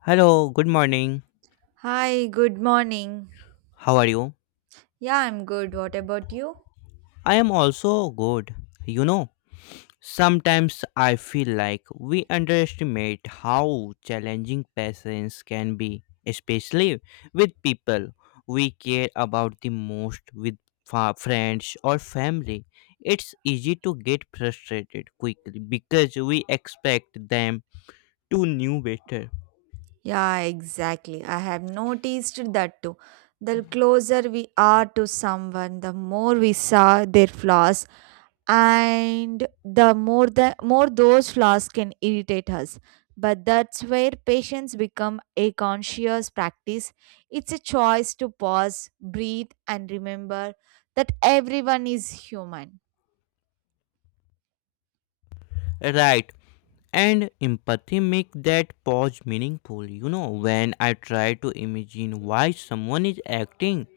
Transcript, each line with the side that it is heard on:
left: Hello, good morning.
right: Hi, good morning.
left: How are you?
right: Yeah, I'm good. What about you?
left: I am also good. You know, Sometimes I feel like we underestimate how challenging patience can be, especially with people we care about the most, with friends or family. It's easy to get frustrated quickly because we expect them to know better.
right: Yeah, exactly. I have noticed that too. The closer we are to someone, the more we saw their flaws, and the more those flaws can irritate us. But that's where patience become a conscious practice. It's a choice to pause, breathe, and remember that everyone is human.
left: Right, and empathy make that pause meaningful. When I try to imagine why someone is acting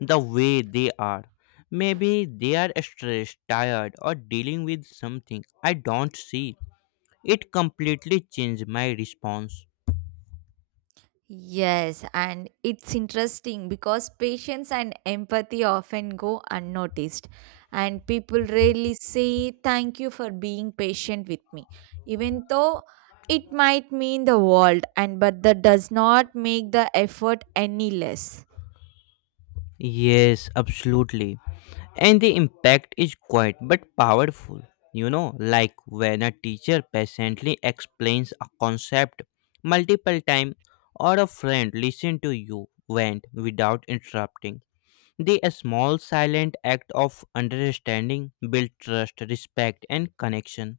left: the way they are, maybe they are stressed, tired, or dealing with something I don't see, it completely changed my response.
right: Yes, and it's interesting because patience and empathy often go unnoticed, and people rarely say thank you for being patient with me, even though it might mean the world, and but that does not make the effort any less.
left: Yes, absolutely, and the impact is quiet but powerful. Like when a teacher patiently explains a concept multiple times, or a friend listen to you vent without interrupting, the small silent act of understanding build trust, respect, and connection.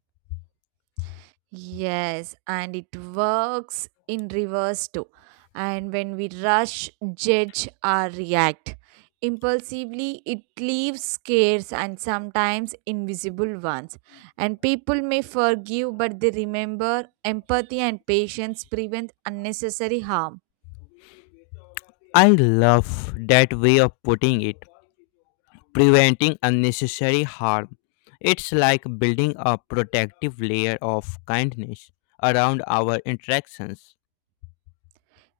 right: Yes, and it works in reverse too. And when we rush, judge, or react impulsively, it leaves scares and sometimes invisible ones. And people may forgive, but they remember empathy and patience prevent unnecessary harm.
left: I love that way of putting it, preventing unnecessary harm. It's like building a protective layer of kindness around our interactions.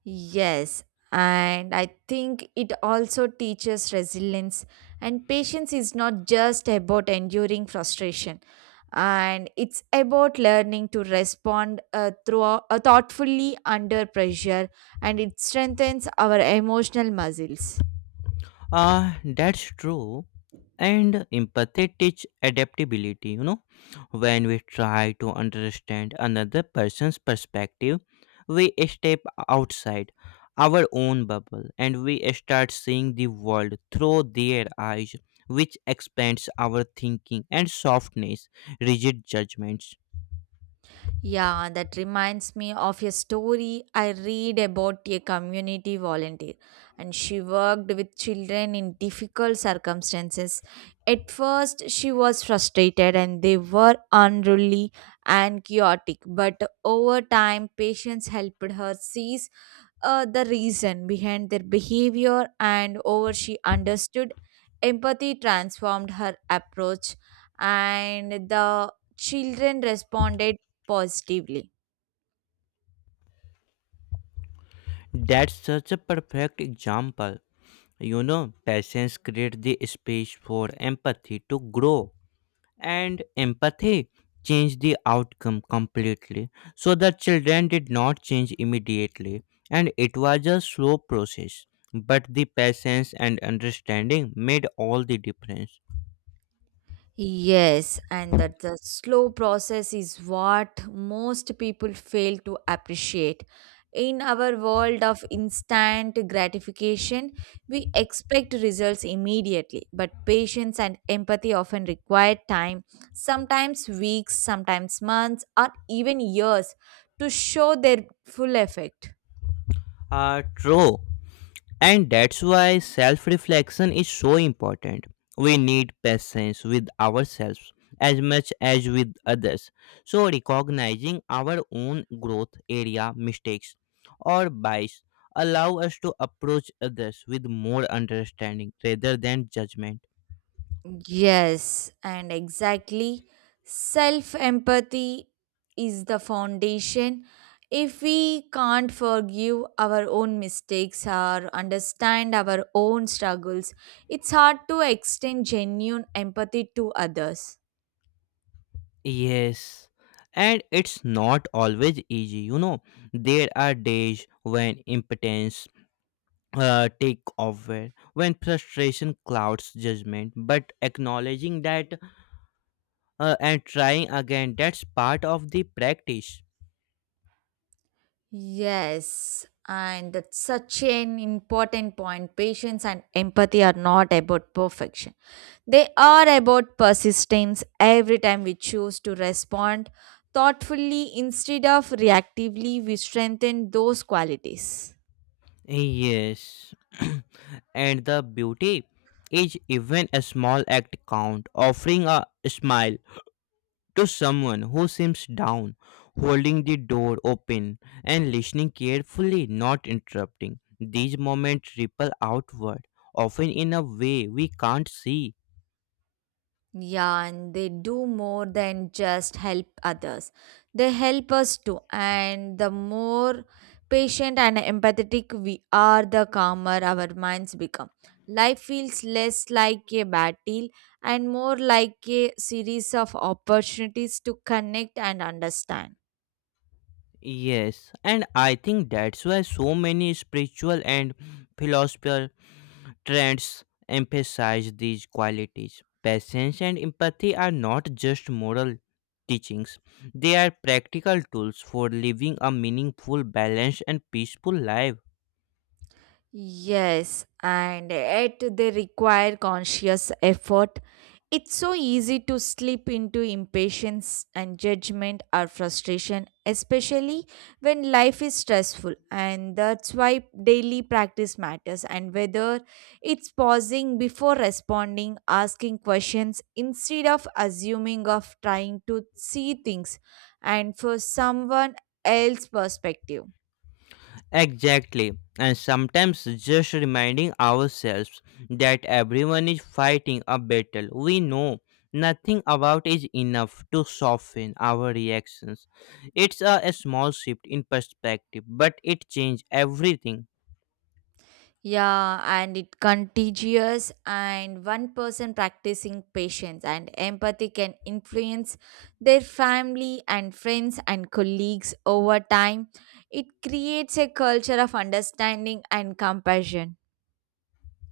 right: Yes, and I think it also teaches resilience. And patience is not just about enduring frustration, and it's about learning to respond through thoughtfully under pressure, and it strengthens our emotional muscles.
left: That's true. And empathy teach adaptability. When we try to understand another person's perspective, we step outside our own bubble, and we start seeing the world through their eyes, which expands our thinking and softness, rigid judgments.
right: Yeah, that reminds me of a story I read about a community volunteer, and she worked with children in difficult circumstances. At first, she was frustrated, and they were unruly and chaotic, but over time, patience helped her see the reason behind their behavior and over she understood empathy transformed her approach and the children responded positively.
left: That's such a perfect example. You know, patience creates the space for empathy to grow, and empathy changed the outcome completely. So the children did not change immediately, and it was a slow process. But the patience and understanding made all the difference.
right: Yes, and that the slow process is what most people fail to appreciate. In our world of instant gratification, we expect results immediately, but patience and empathy often require time, sometimes weeks, sometimes months, or even years to show their full effect.
left: True. And that's why self reflection is so important. We need patience with ourselves as much as with others. So, recognizing our own growth area, mistakes, or bias allow us to approach others with more understanding rather than judgment.
right: Yes, and exactly. Self empathy is the foundation. If we can't forgive our own mistakes or understand our own struggles, it's hard to extend genuine empathy to others.
left: Yes. And it's not always easy, you know. There are days when impatience take over, when frustration clouds judgment, but acknowledging that and trying again, that's part of the practice.
right: Yes, and that's such an important point. Patience and empathy are not about perfection, they are about persistence. Every time we choose to respond thoughtfully instead of reactively, we strengthen those qualities.
left: Yes. And the beauty is even a small act count, offering a smile to someone who seems down, holding the door open, and listening carefully, not interrupting. These moments ripple outward, often in a way we can't see.
right: Yeah, and they do more than just help others. They help us too. And the more patient and empathetic we are, the calmer our minds become. Life feels less like a battle and more like a series of opportunities to connect and understand.
left: Yes, and I think that's why so many spiritual and philosophical trends emphasize these qualities. Patience and empathy are not just moral teachings, they are practical tools for living a meaningful, balanced, and peaceful life.
right: Yes, and yet they require conscious effort. It's so easy to slip into impatience and judgment or frustration, especially when life is stressful. And that's why daily practice matters. And whether it's pausing before responding, asking questions instead of assuming, of trying to see things and for someone else's perspective.
left: Exactly. And sometimes just reminding ourselves that everyone is fighting a battle we know nothing about is enough to soften our reactions. It's a small shift in perspective, but it changes everything.
right: Yeah, and it contagious and one person practicing patience and empathy can influence their family and friends and colleagues over time. It creates a culture of understanding and compassion.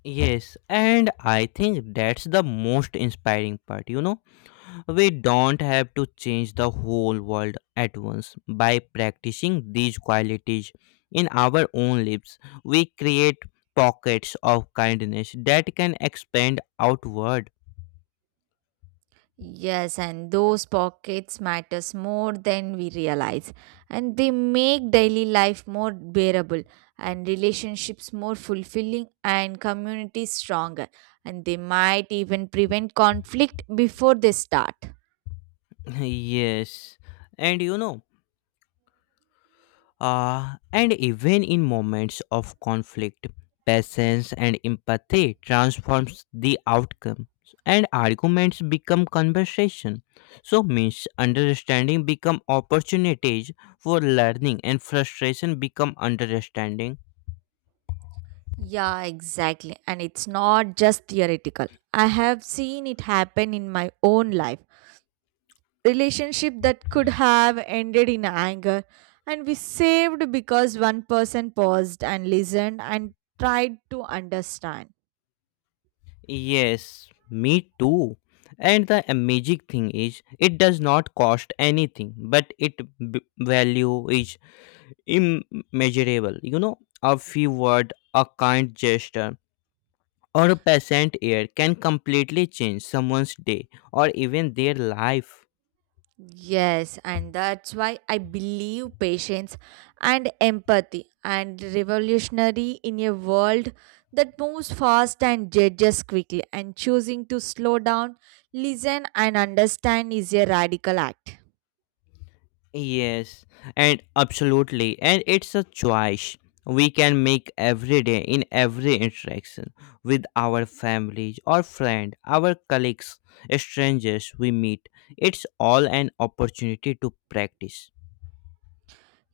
left: Yes, and I think that's the most inspiring part, you know. We don't have to change the whole world at once. By practicing these qualities in our own lives, we create pockets of kindness that can expand outward.
right: Yes, and those pockets matters more than we realize and they make daily life more bearable and relationships more fulfilling and communities stronger and they might even prevent conflict before they start.
left: Yes, and you know. And even in moments of conflict, patience and empathy transforms the outcome, and arguments become conversation. So misunderstanding become opportunities for learning, and frustration become understanding.
right: Yeah, exactly. And it's not just theoretical. I have seen it happen in my own life relationship that could have ended in anger and we saved because one person paused and listened and tried to understand.
left: Yes, me too. And the amazing thing is, it does not cost anything, but its value is immeasurable. You know, a few words, a kind gesture, or a pleasant air can completely change someone's day or even their life.
right: Yes, and that's why I believe patience and empathy and revolutionary in a world that moves fast and judges quickly and choosing to slow down, listen and understand is a radical act.
left: Yes, and absolutely, and it's a choice we can make every day in every interaction with our families or friends, our colleagues, strangers we meet. It's all an opportunity to practice.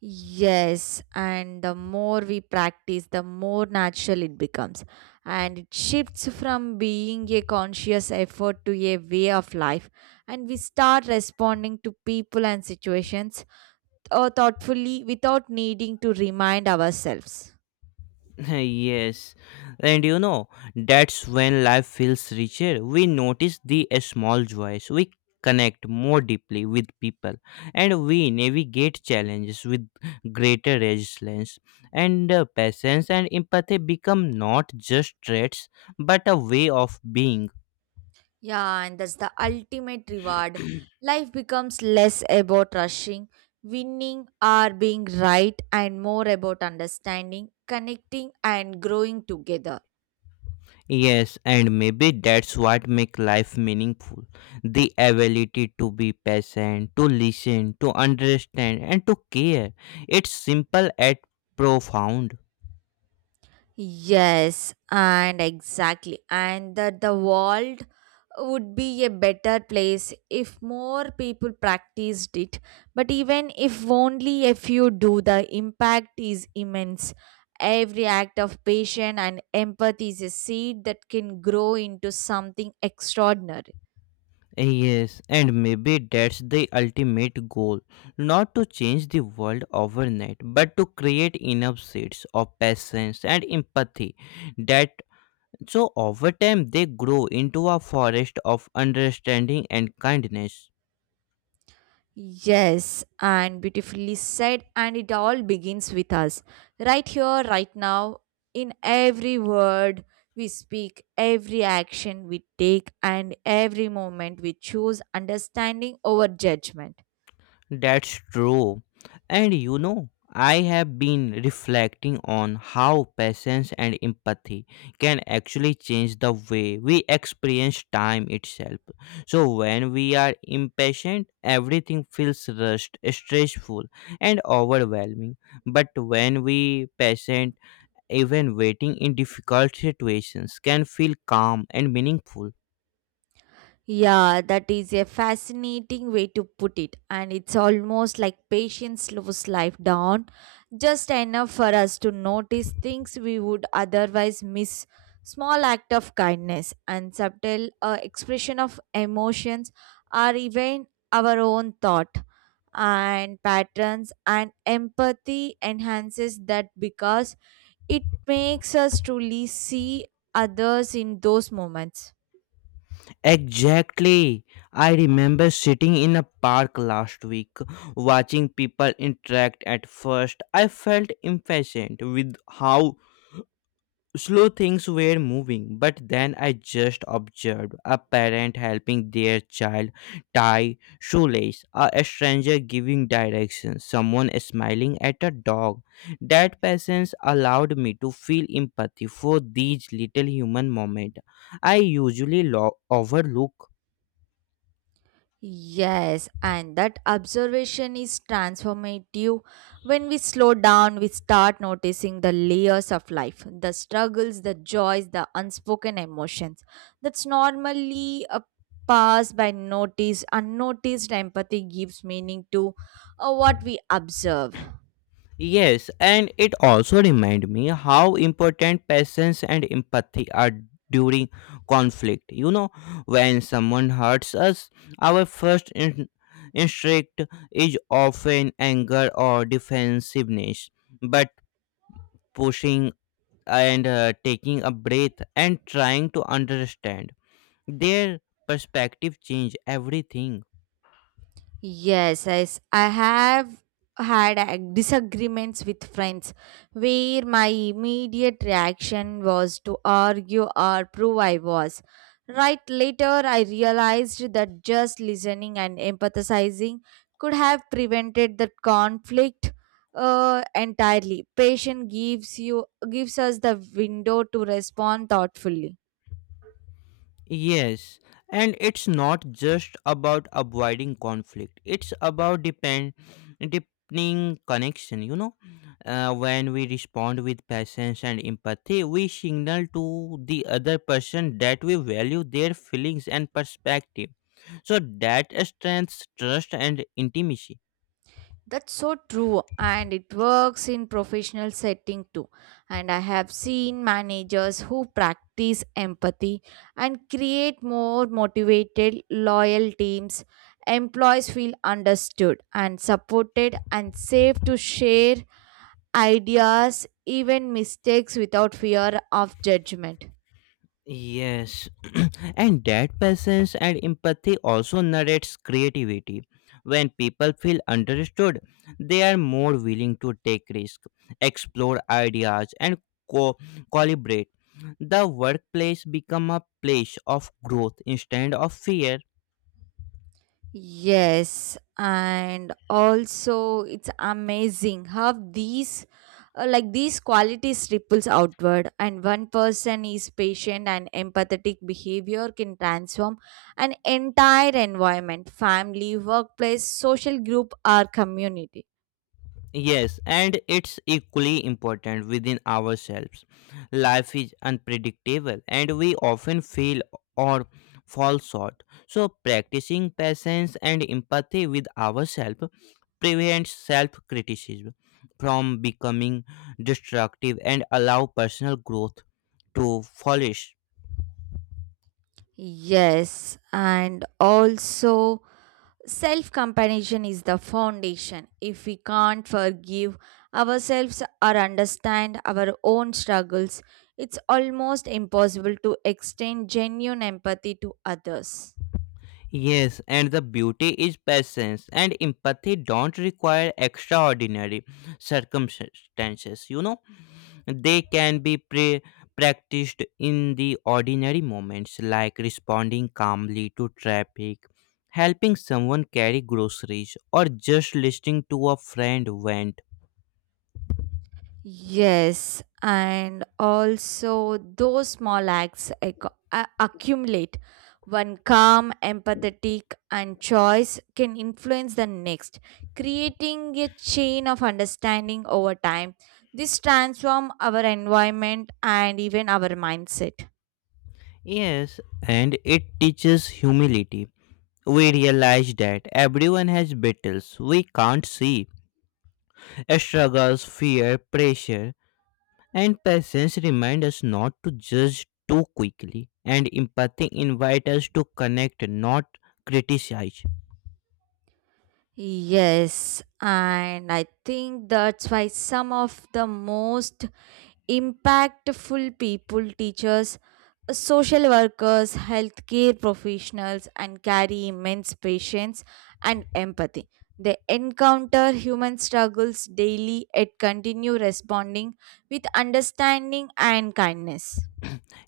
right: Yes, and the more we practice, the more natural it becomes. And it shifts from being a conscious effort to a way of life. And we start responding to people and situations thoughtfully without needing to remind ourselves.
left: Yes, and you know, that's when life feels richer. We notice the small joys, we connect more deeply with people, and we navigate challenges with greater resilience. And patience and empathy become not just traits but a way of being.
right: Yeah, and that's the ultimate reward. Life becomes less about rushing, winning, or being right, and more about understanding, connecting, and growing together.
left: Yes, and maybe that's what make life meaningful. The ability to be patient, to listen, to understand, and to care. It's simple yet profound.
right: Yes, and exactly. And that the world would be a better place if more people practiced it. But even if only a few do, the impact is immense. Every act of patience and empathy is a seed that can grow into something extraordinary.
left: Yes, and maybe that's the ultimate goal. Not to change the world overnight, but to create enough seeds of patience and empathy that so over time they grow into a forest of understanding and kindness.
right: Yes, and beautifully said, and it all begins with us. Right here, right now, in every word we speak, every action we take, and every moment we choose understanding over judgment.
left: That's true. And you know, I have been reflecting on how patience and empathy can actually change the way we experience time itself. So, when we are impatient, everything feels rushed, stressful, and overwhelming. But when we patient, even waiting in difficult situations can feel calm and meaningful.
right: Yeah, that is a fascinating way to put it. And it's almost like patience slows life down just enough for us to notice things we would otherwise miss. Small act of kindness and subtle expression of emotions are even our own thought and patterns and empathy enhances that because it makes us truly see others in those moments.
left: Exactly. I remember sitting in a park last week, watching people interact at first. I felt impatient with how slow things were moving, but then I just observed a parent helping their child tie shoelace, a stranger giving directions, someone smiling at a dog. That patience allowed me to feel empathy for these little human moments I usually overlook.
right: Yes, and that observation is transformative. When we slow down, we start noticing the layers of life, the struggles, the joys, the unspoken emotions. That's normally a pass by notice. Unnoticed empathy gives meaning to what we observe.
left: Yes, and it also reminds me how important patience and empathy are during conflict. You know, when someone hurts us, our first instinct is often anger or defensiveness. But pushing and taking a breath and trying to understand their perspective change everything.
right: Yes, I have had disagreements with friends where my immediate reaction was to argue or prove I was right. Later, I realized that just listening and empathizing could have prevented the conflict entirely. Patience gives us the window to respond thoughtfully.
left: Yes, and it's not just about avoiding conflict. It's about depend deepening connection. You know, when we respond with patience and empathy, we signal to the other person that we value their feelings and perspective. So that strengthens trust and intimacy.
right: That's so true, and it works in professional setting too. And I have seen managers who practice empathy and create more motivated, loyal teams. Employees feel understood and supported and safe to share ideas, even mistakes, without fear of judgment.
left: Yes, and that patience and empathy also narrates creativity. When people feel understood, they are more willing to take risks, explore ideas, and co- collaborate. The workplace become a place of growth instead of fear.
right: Yes, and also it's amazing how these qualities ripples outward and one person is patient and empathetic behavior can transform an entire environment, family, workplace, social group or community.
left: Yes, and it's equally important within ourselves. Life is unpredictable, and we often fail or fall short. So, practicing patience and empathy with ourselves prevents self criticism from becoming destructive and allow personal growth to flourish.
right: Yes, and also self compassion is the foundation. If we can't forgive ourselves or understand our own struggles, it's almost impossible to extend genuine empathy to others.
left: Yes, and the beauty is patience and empathy don't require extraordinary circumstances, you know. They can be practiced in the ordinary moments, like responding calmly to traffic, helping someone carry groceries, or just listening to a friend vent.
right: Yes, and also those small accumulate. One calm, empathetic, and choice can influence the next, creating a chain of understanding over time. This transforms our environment and even our mindset.
left: Yes, and it teaches humility. We realize that everyone has battles we can't see. Struggles, fear, pressure, and patience remind us not to judge too quickly, and empathy invite us to connect, not criticize.
right: Yes, and I think that's why some of the most impactful people, teachers, social workers, healthcare professionals, and carry immense patience and empathy. They encounter human struggles daily and continue responding with understanding and kindness.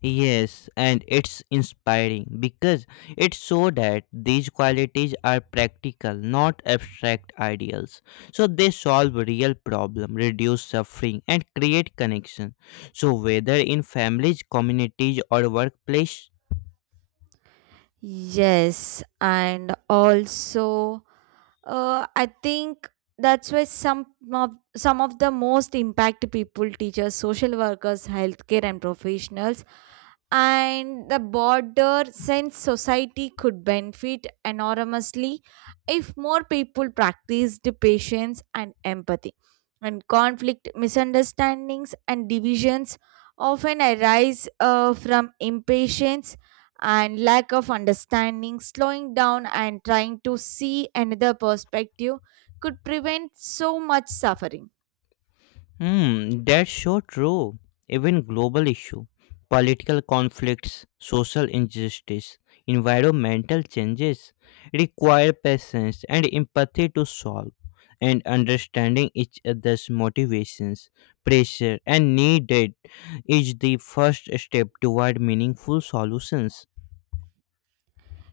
left: Yes, and it's inspiring because it shows that these qualities are practical, not abstract ideals. So they solve real problem, reduce suffering, and create connection. So whether in families, communities, or workplace.
right: Yes, and also, I think that's why of some of the most impact people, teachers, social workers, healthcare, and professionals and the border sense society could benefit enormously if more people practiced patience and empathy and conflict misunderstandings and divisions often arise from impatience and lack of understanding slowing down and trying to see another perspective could prevent so much suffering.
left: Hmm, that's so true. Even global issue, political conflicts, social injustice, environmental changes require patience and empathy to solve, and understanding each other's motivations, pressure, and needed is the first step toward meaningful solutions.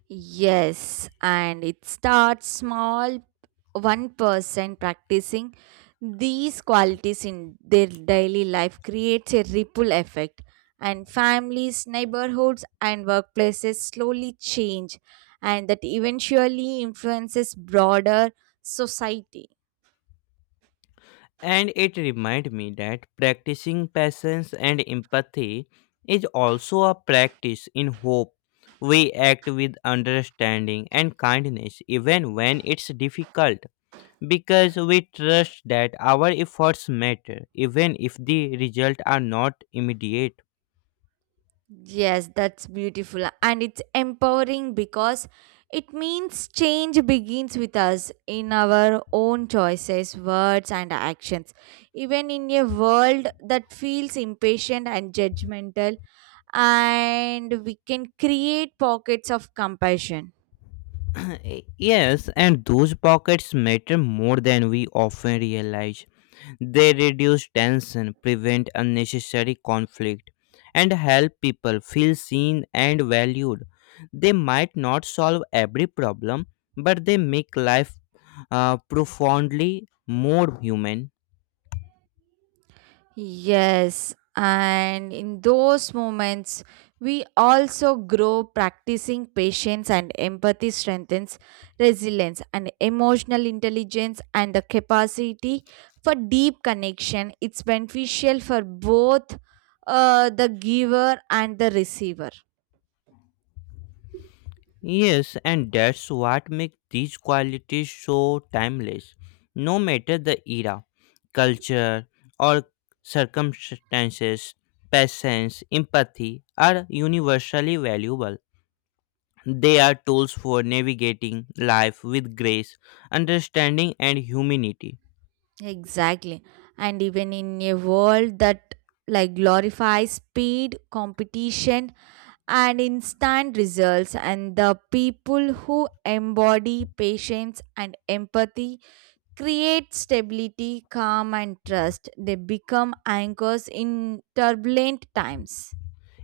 right: Yes, and it starts small. One person practicing these qualities in their daily life creates a ripple effect, and families, neighborhoods, and workplaces slowly change, and that eventually influences broader society.
left: And it reminded me that practicing patience and empathy is also a practice in hope. We act with understanding and kindness even when it's difficult because we trust that our efforts matter even if the results are not immediate.
right: Yes, that's beautiful. And it's empowering because it means change begins with us in our own choices, words, and actions. Even in a world that feels impatient and judgmental, and we can create pockets of compassion.
left: Uh, Yes, and those pockets matter more than we often realize. They reduce tension, prevent unnecessary conflict, and help people feel seen and valued. They might not solve every problem, but they make life profoundly more human.
right: Yes, and in those moments, we also grow practicing patience and empathy strengthens resilience and emotional intelligence and the capacity for deep connection. It's beneficial for both the giver and the receiver.
left: Yes, and that's what makes these qualities so timeless. No matter the era, culture, or circumstances, patience, empathy are universally valuable. They are tools for navigating life with grace, understanding, and humanity.
right: Exactly. And even in a world that like glorifies speed, competition, and instant results, and the people who embody patience and empathy create stability, calm, and trust. They become anchors in turbulent times.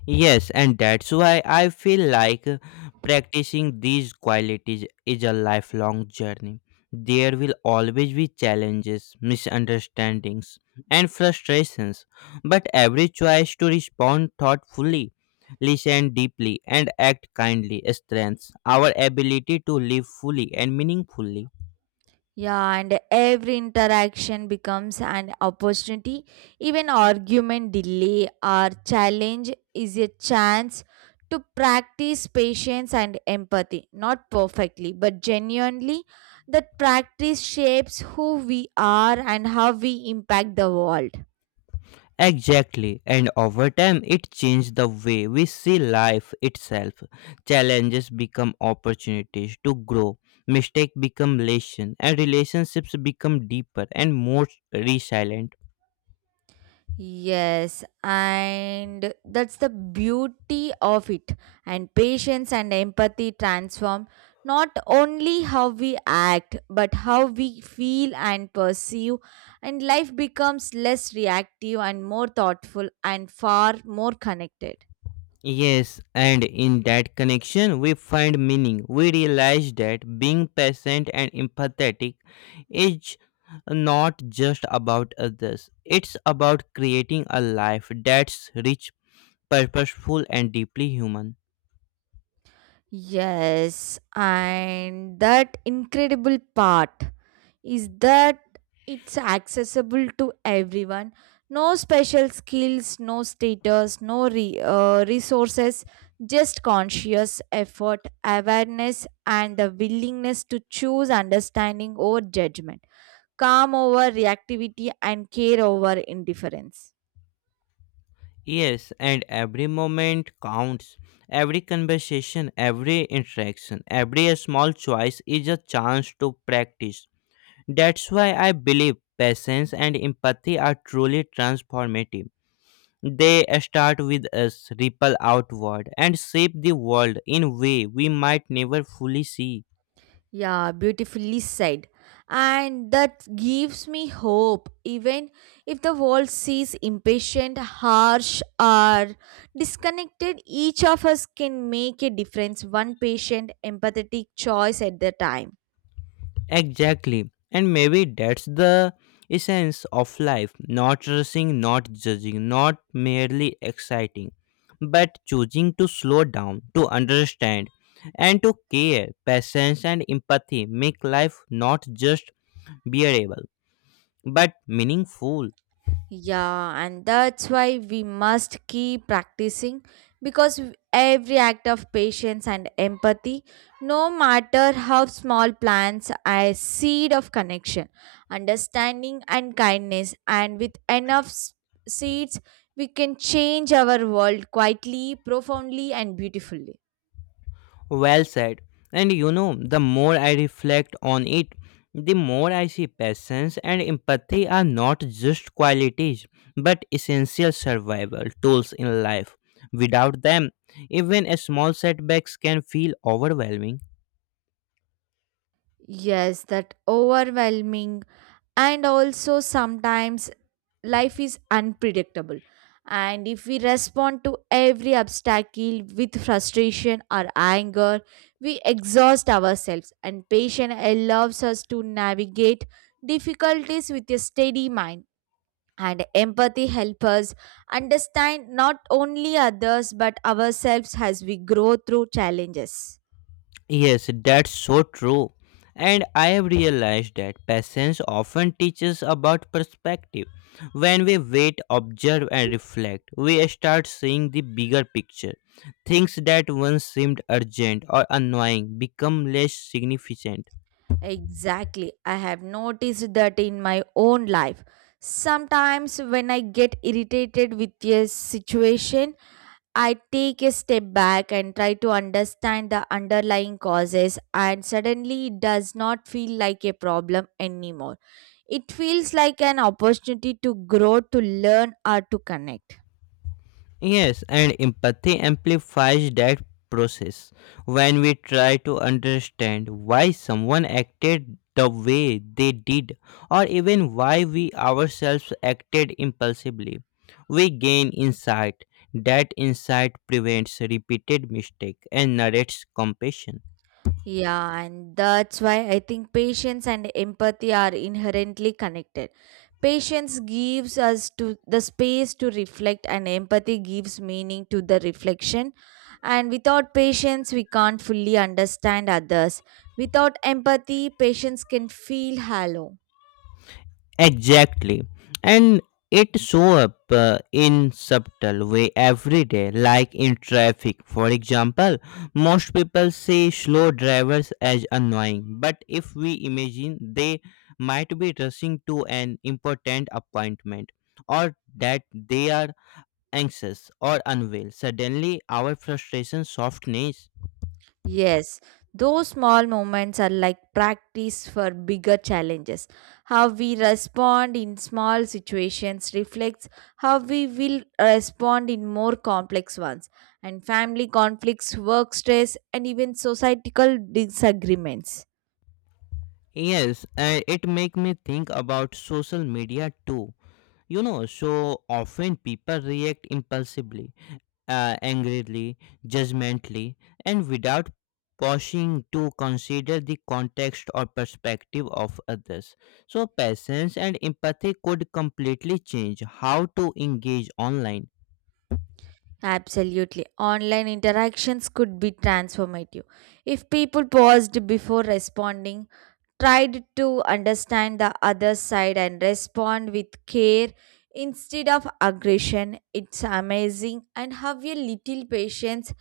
left: Yes, and that's why I feel like practicing these qualities is a lifelong journey. There will always be challenges, misunderstandings, and frustrations, but every choice to respond thoughtfully, listen deeply, and act kindly strengthens our ability to live fully and meaningfully.
right: Yeah, and every interaction becomes an opportunity. Even argument, delay, or challenge is a chance to practice patience and empathy. Not perfectly, but genuinely, that practice shapes who we are and how we impact the world.
left: Exactly, and over time it changed the way we see life itself. Challenges become opportunities to grow, mistakes become lessons, and relationships become deeper and more resilient.
right: Yes, and that's the beauty of it. And patience and empathy transform not only how we act, but how we feel and perceive. And life becomes less reactive and more thoughtful and far more connected.
left: Yes, and in that connection, we find meaning. We realize that being patient and empathetic is not just about others, it's about creating a life that's rich, purposeful, and deeply human.
right: Yes, and that incredible part is that it's accessible to everyone. No special skills, no status, no re- resources, just conscious effort, awareness, and the willingness to choose understanding over judgment, calm over reactivity, and care over indifference.
left: Yes, and every moment counts. Every conversation, every interaction, every small choice is a chance to practice. That's why I believe patience and empathy are truly transformative. They start with us, ripple outward, and shape the world in a way we might never fully see.
right: Yeah, beautifully said. And that gives me hope, even if the world sees impatient, harsh, or disconnected, each of us can make a difference, one patient, empathetic choice at the time.
left: Exactly. And maybe that's the essence of life, not rushing, not judging, not merely exciting, but choosing to slow down, to understand, and to care. Patience and empathy make life not just bearable, but meaningful.
right: Yeah, and that's why we must keep practicing because every act of patience and empathy, no matter how small, plants a seed of connection, understanding, and kindness. And with enough seeds, we can change our world quietly, profoundly, and beautifully.
left: Well said. And you know, the more I reflect on it, the more I see patience and empathy are not just qualities but essential survival tools in life. Without them, even a small setbacks can feel overwhelming.
right: Yes, that overwhelming and also sometimes life is unpredictable. And if we respond to every obstacle with frustration or anger, we exhaust ourselves. And patience allows us to navigate difficulties with a steady mind. And empathy helps us understand not only others but ourselves as we grow through challenges.
left: Yes, that's so true. And I have realized that patience often teaches about perspective. When we wait, observe, and reflect, we start seeing the bigger picture. Things that once seemed urgent or annoying become less significant.
right: Exactly. I have noticed that in my own life. Sometimes, when I get irritated with a situation, I take a step back and try to understand the underlying causes, and suddenly it does not feel like a problem anymore. It feels like an opportunity to grow, to learn, or to connect.
left: Yes, and empathy amplifies that process. When we try to understand why someone acted the way they did, or even why we ourselves acted impulsively, we gain insight. That insight prevents repeated mistake and narrates compassion.
right: Yeah, and that's why I think patience and empathy are inherently connected. Patience gives us to the space to reflect and empathy gives meaning to the reflection. And without patience, we can't fully understand others. Without empathy, patience can feel hollow.
left: Exactly. And it show up in subtle way every day, like in traffic for example. Most people see slow drivers as annoying, but if we imagine they might be rushing to an important appointment, or that they are anxious or unwell, suddenly our frustration softens.
right: Yes, those small moments are like practice for bigger challenges. How we respond in small situations reflects how we will respond in more complex ones, and family conflicts, work stress, and even societal disagreements.
left: Yes, it make me think about social media too. You know, so often people react impulsively, angrily, judgmentally, and without pausing to consider the context or perspective of others. So patience and empathy could completely change how to engage online.
right: Absolutely. Online interactions could be transformative. If people paused before responding, tried to understand the other side and respond with care instead of aggression, it's amazing and how a little patience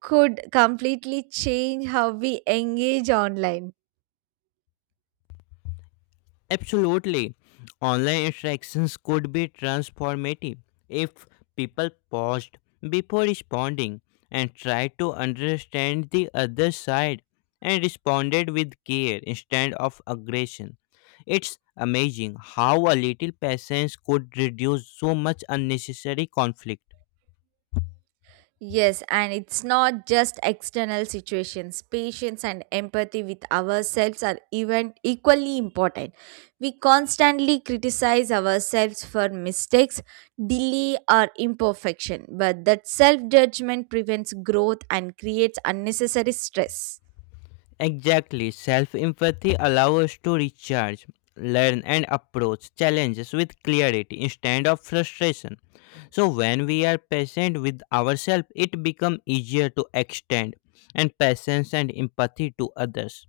right: could completely change how we engage online.
left: Absolutely. Online interactions could be transformative if people paused before responding and tried to understand the other side and responded with care instead of aggression. It's amazing how a little patience could reduce so much unnecessary conflict.
right: Yes, and it's not just external situations. Patience and empathy with ourselves are even equally important. We constantly criticize ourselves for mistakes, delay, or imperfection, but that self judgment prevents growth and creates unnecessary stress.
left: Exactly, self empathy allows us to recharge, learn, and approach challenges with clarity instead of frustration. So, when we are patient with ourselves, it becomes easier to extend and patience and empathy to others.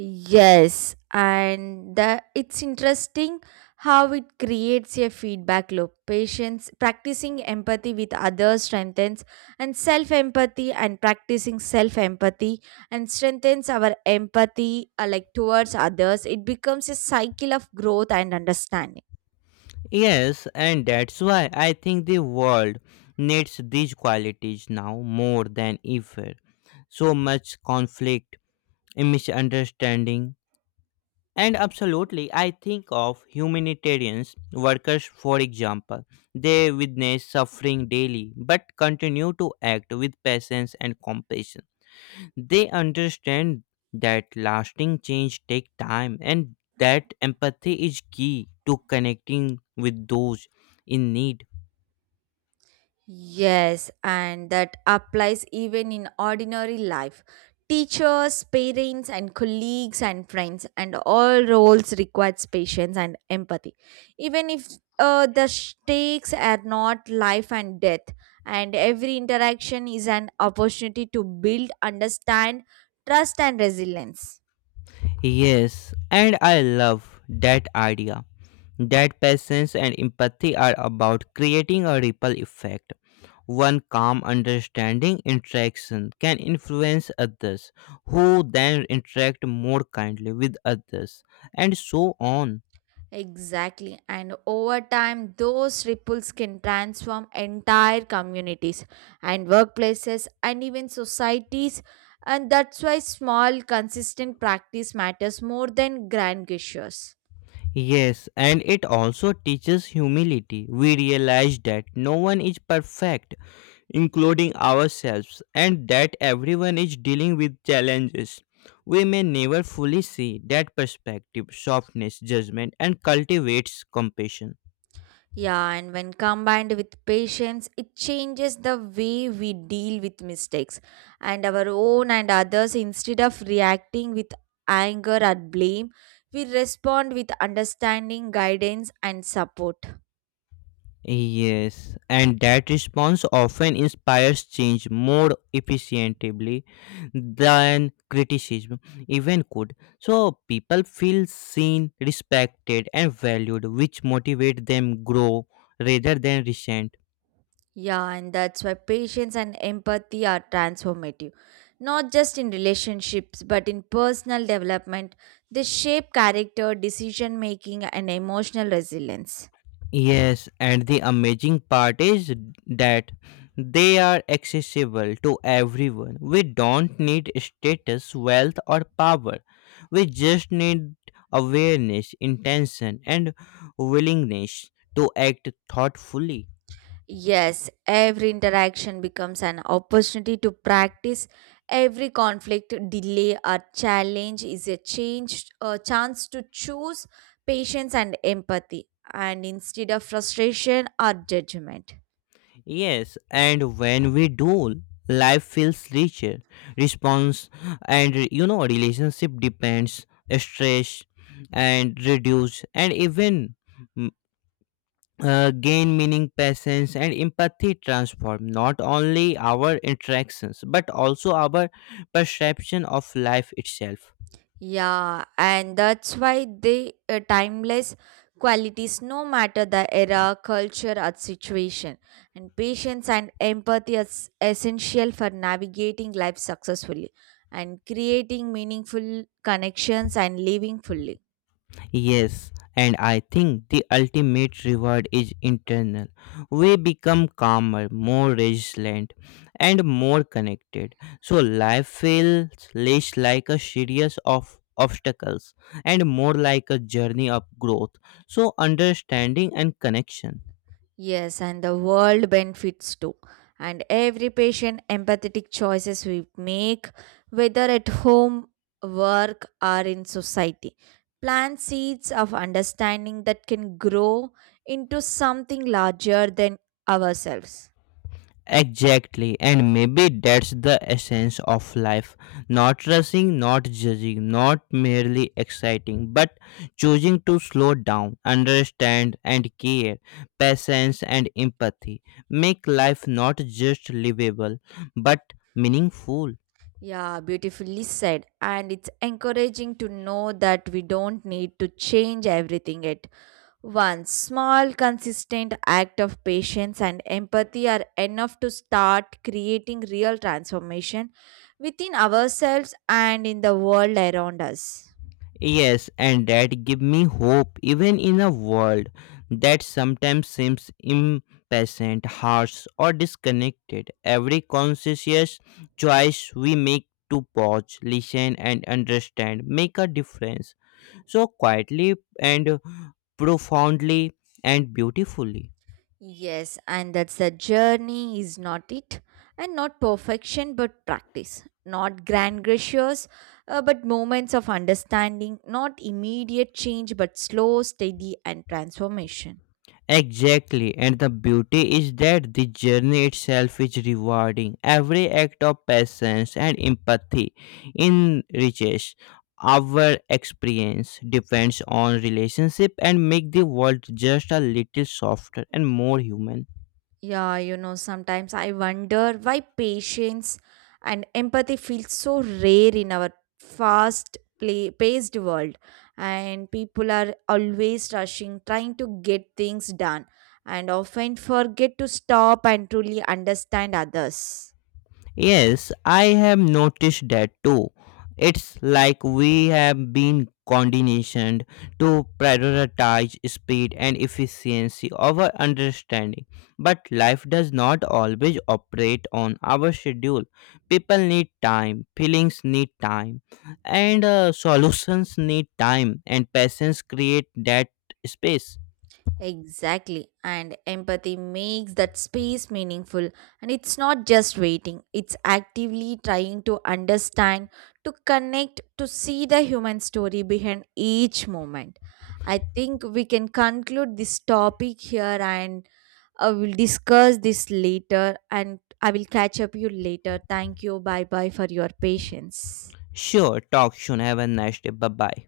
right: Yes, and the, it's interesting how it creates a feedback loop. Patience practicing empathy with others strengthens and self empathy, and practicing self empathy and strengthens our empathy like towards others. It becomes a cycle of growth and understanding.
left: Yes, and that's why I think the world needs these qualities now more than ever. So much conflict, misunderstanding, and absolutely, I think of humanitarian workers, for example. They witness suffering daily but continue to act with patience and compassion. They understand that lasting change takes time and that empathy is key to connecting with those in need.
right: Yes, and that applies even in ordinary life. Teachers, parents, and colleagues and friends, and all roles requires patience and empathy. Even if the stakes are not life and death, and every interaction is an opportunity to build, understand, trust, and resilience.
left: Yes, and I love that idea. That patience and empathy are about creating a ripple effect. One calm understanding interaction can influence others, who then interact more kindly with others, and so on.
right: Exactly. And over time, those ripples can transform entire communities and workplaces and even societies. And that's why small, consistent practice matters more than grand gestures.
left: Yes, and it also teaches humility. We realize that no one is perfect, including ourselves, and that everyone is dealing with challenges. We may never fully see that perspective, softness, judgment, and cultivates compassion.
right: Yeah, and when combined with patience, it changes the way we deal with mistakes and our own and others. Instead of reacting with anger or blame, we respond with understanding, guidance, and support.
left: Yes, and that response often inspires change more efficiently than criticism even could. So people feel seen, respected, and valued, which motivate them grow rather than resent.
right: Yeah, and that's why patience and empathy are transformative. Not just in relationships, but in personal development, they shape character, decision making, and emotional resilience.
left: Yes, and the amazing part is that they are accessible to everyone. We don't need status, wealth, or power. We just need awareness, intention, and willingness to act thoughtfully.
right: Yes, every interaction becomes an opportunity to practice. Every conflict, delay, or challenge is a change, a chance to choose patience and empathy, and instead of frustration or judgment.
left: Yes, and when we do, life feels richer. Response and, you know, relationship depends, stress and reduce, and even gain meaning, patience, and empathy transform not only our interactions but also our perception of life itself.
right: Yeah, and that's why they timeless qualities no matter the era, culture, or situation. And patience and empathy is essential for navigating life successfully and creating meaningful connections and living fully.
left: Yes, and I think the ultimate reward is internal. We become calmer, more resilient, and more connected. So life feels less like a series of obstacles and more like a journey of growth. So understanding and connection.
right: Yes, and the world benefits too. And every patient empathetic choices we make, whether at home, work, or in society, plant seeds of understanding that can grow into something larger than ourselves.
left: Exactly, and maybe that's the essence of life, not rushing, not judging, not merely exciting, but choosing to slow down, understand, and care. Patience and empathy make life not just livable but meaningful.
right: Yeah, beautifully said. And it's encouraging to know that we don't need to change everything yet. One small, consistent act of patience and empathy are enough to start creating real transformation within ourselves and in the world around us.
left: Yes, and that give me hope even in a world that sometimes seems impatient, harsh, or disconnected. Every conscious choice we make to pause, listen, and understand make a difference. So quietly and profoundly and beautifully.
right: Yes, and that's the journey, is not it? And not perfection, but practice. Not grand gestures, but moments of understanding. Not immediate change, but slow, steady, and transformation.
left: Exactly, and the beauty is that the journey itself is rewarding. Every act of patience and empathy enriches our experience, depends on relationship, and make the world just a little softer and more human.
right: Yeah, you know, sometimes I wonder why patience and empathy feel so rare in our fast play paced world and people are always rushing trying to get things done and often forget to stop and truly understand others.
left: Yes, I have noticed that too. It's like we have been conditioned to prioritize speed and efficiency over understanding. But life does not always operate on our schedule. People need time, feelings need time, and solutions need time, and patience create that space.
right: Exactly. And empathy makes that space meaningful. And it's not just waiting, it's actively trying to understand, to connect, to see the human story behind each moment. I think we can conclude this topic here and I will discuss this later and I will catch up you later. Thank you. Bye bye for your patience.
left: Sure, talk soon. Have a nice day. Bye bye.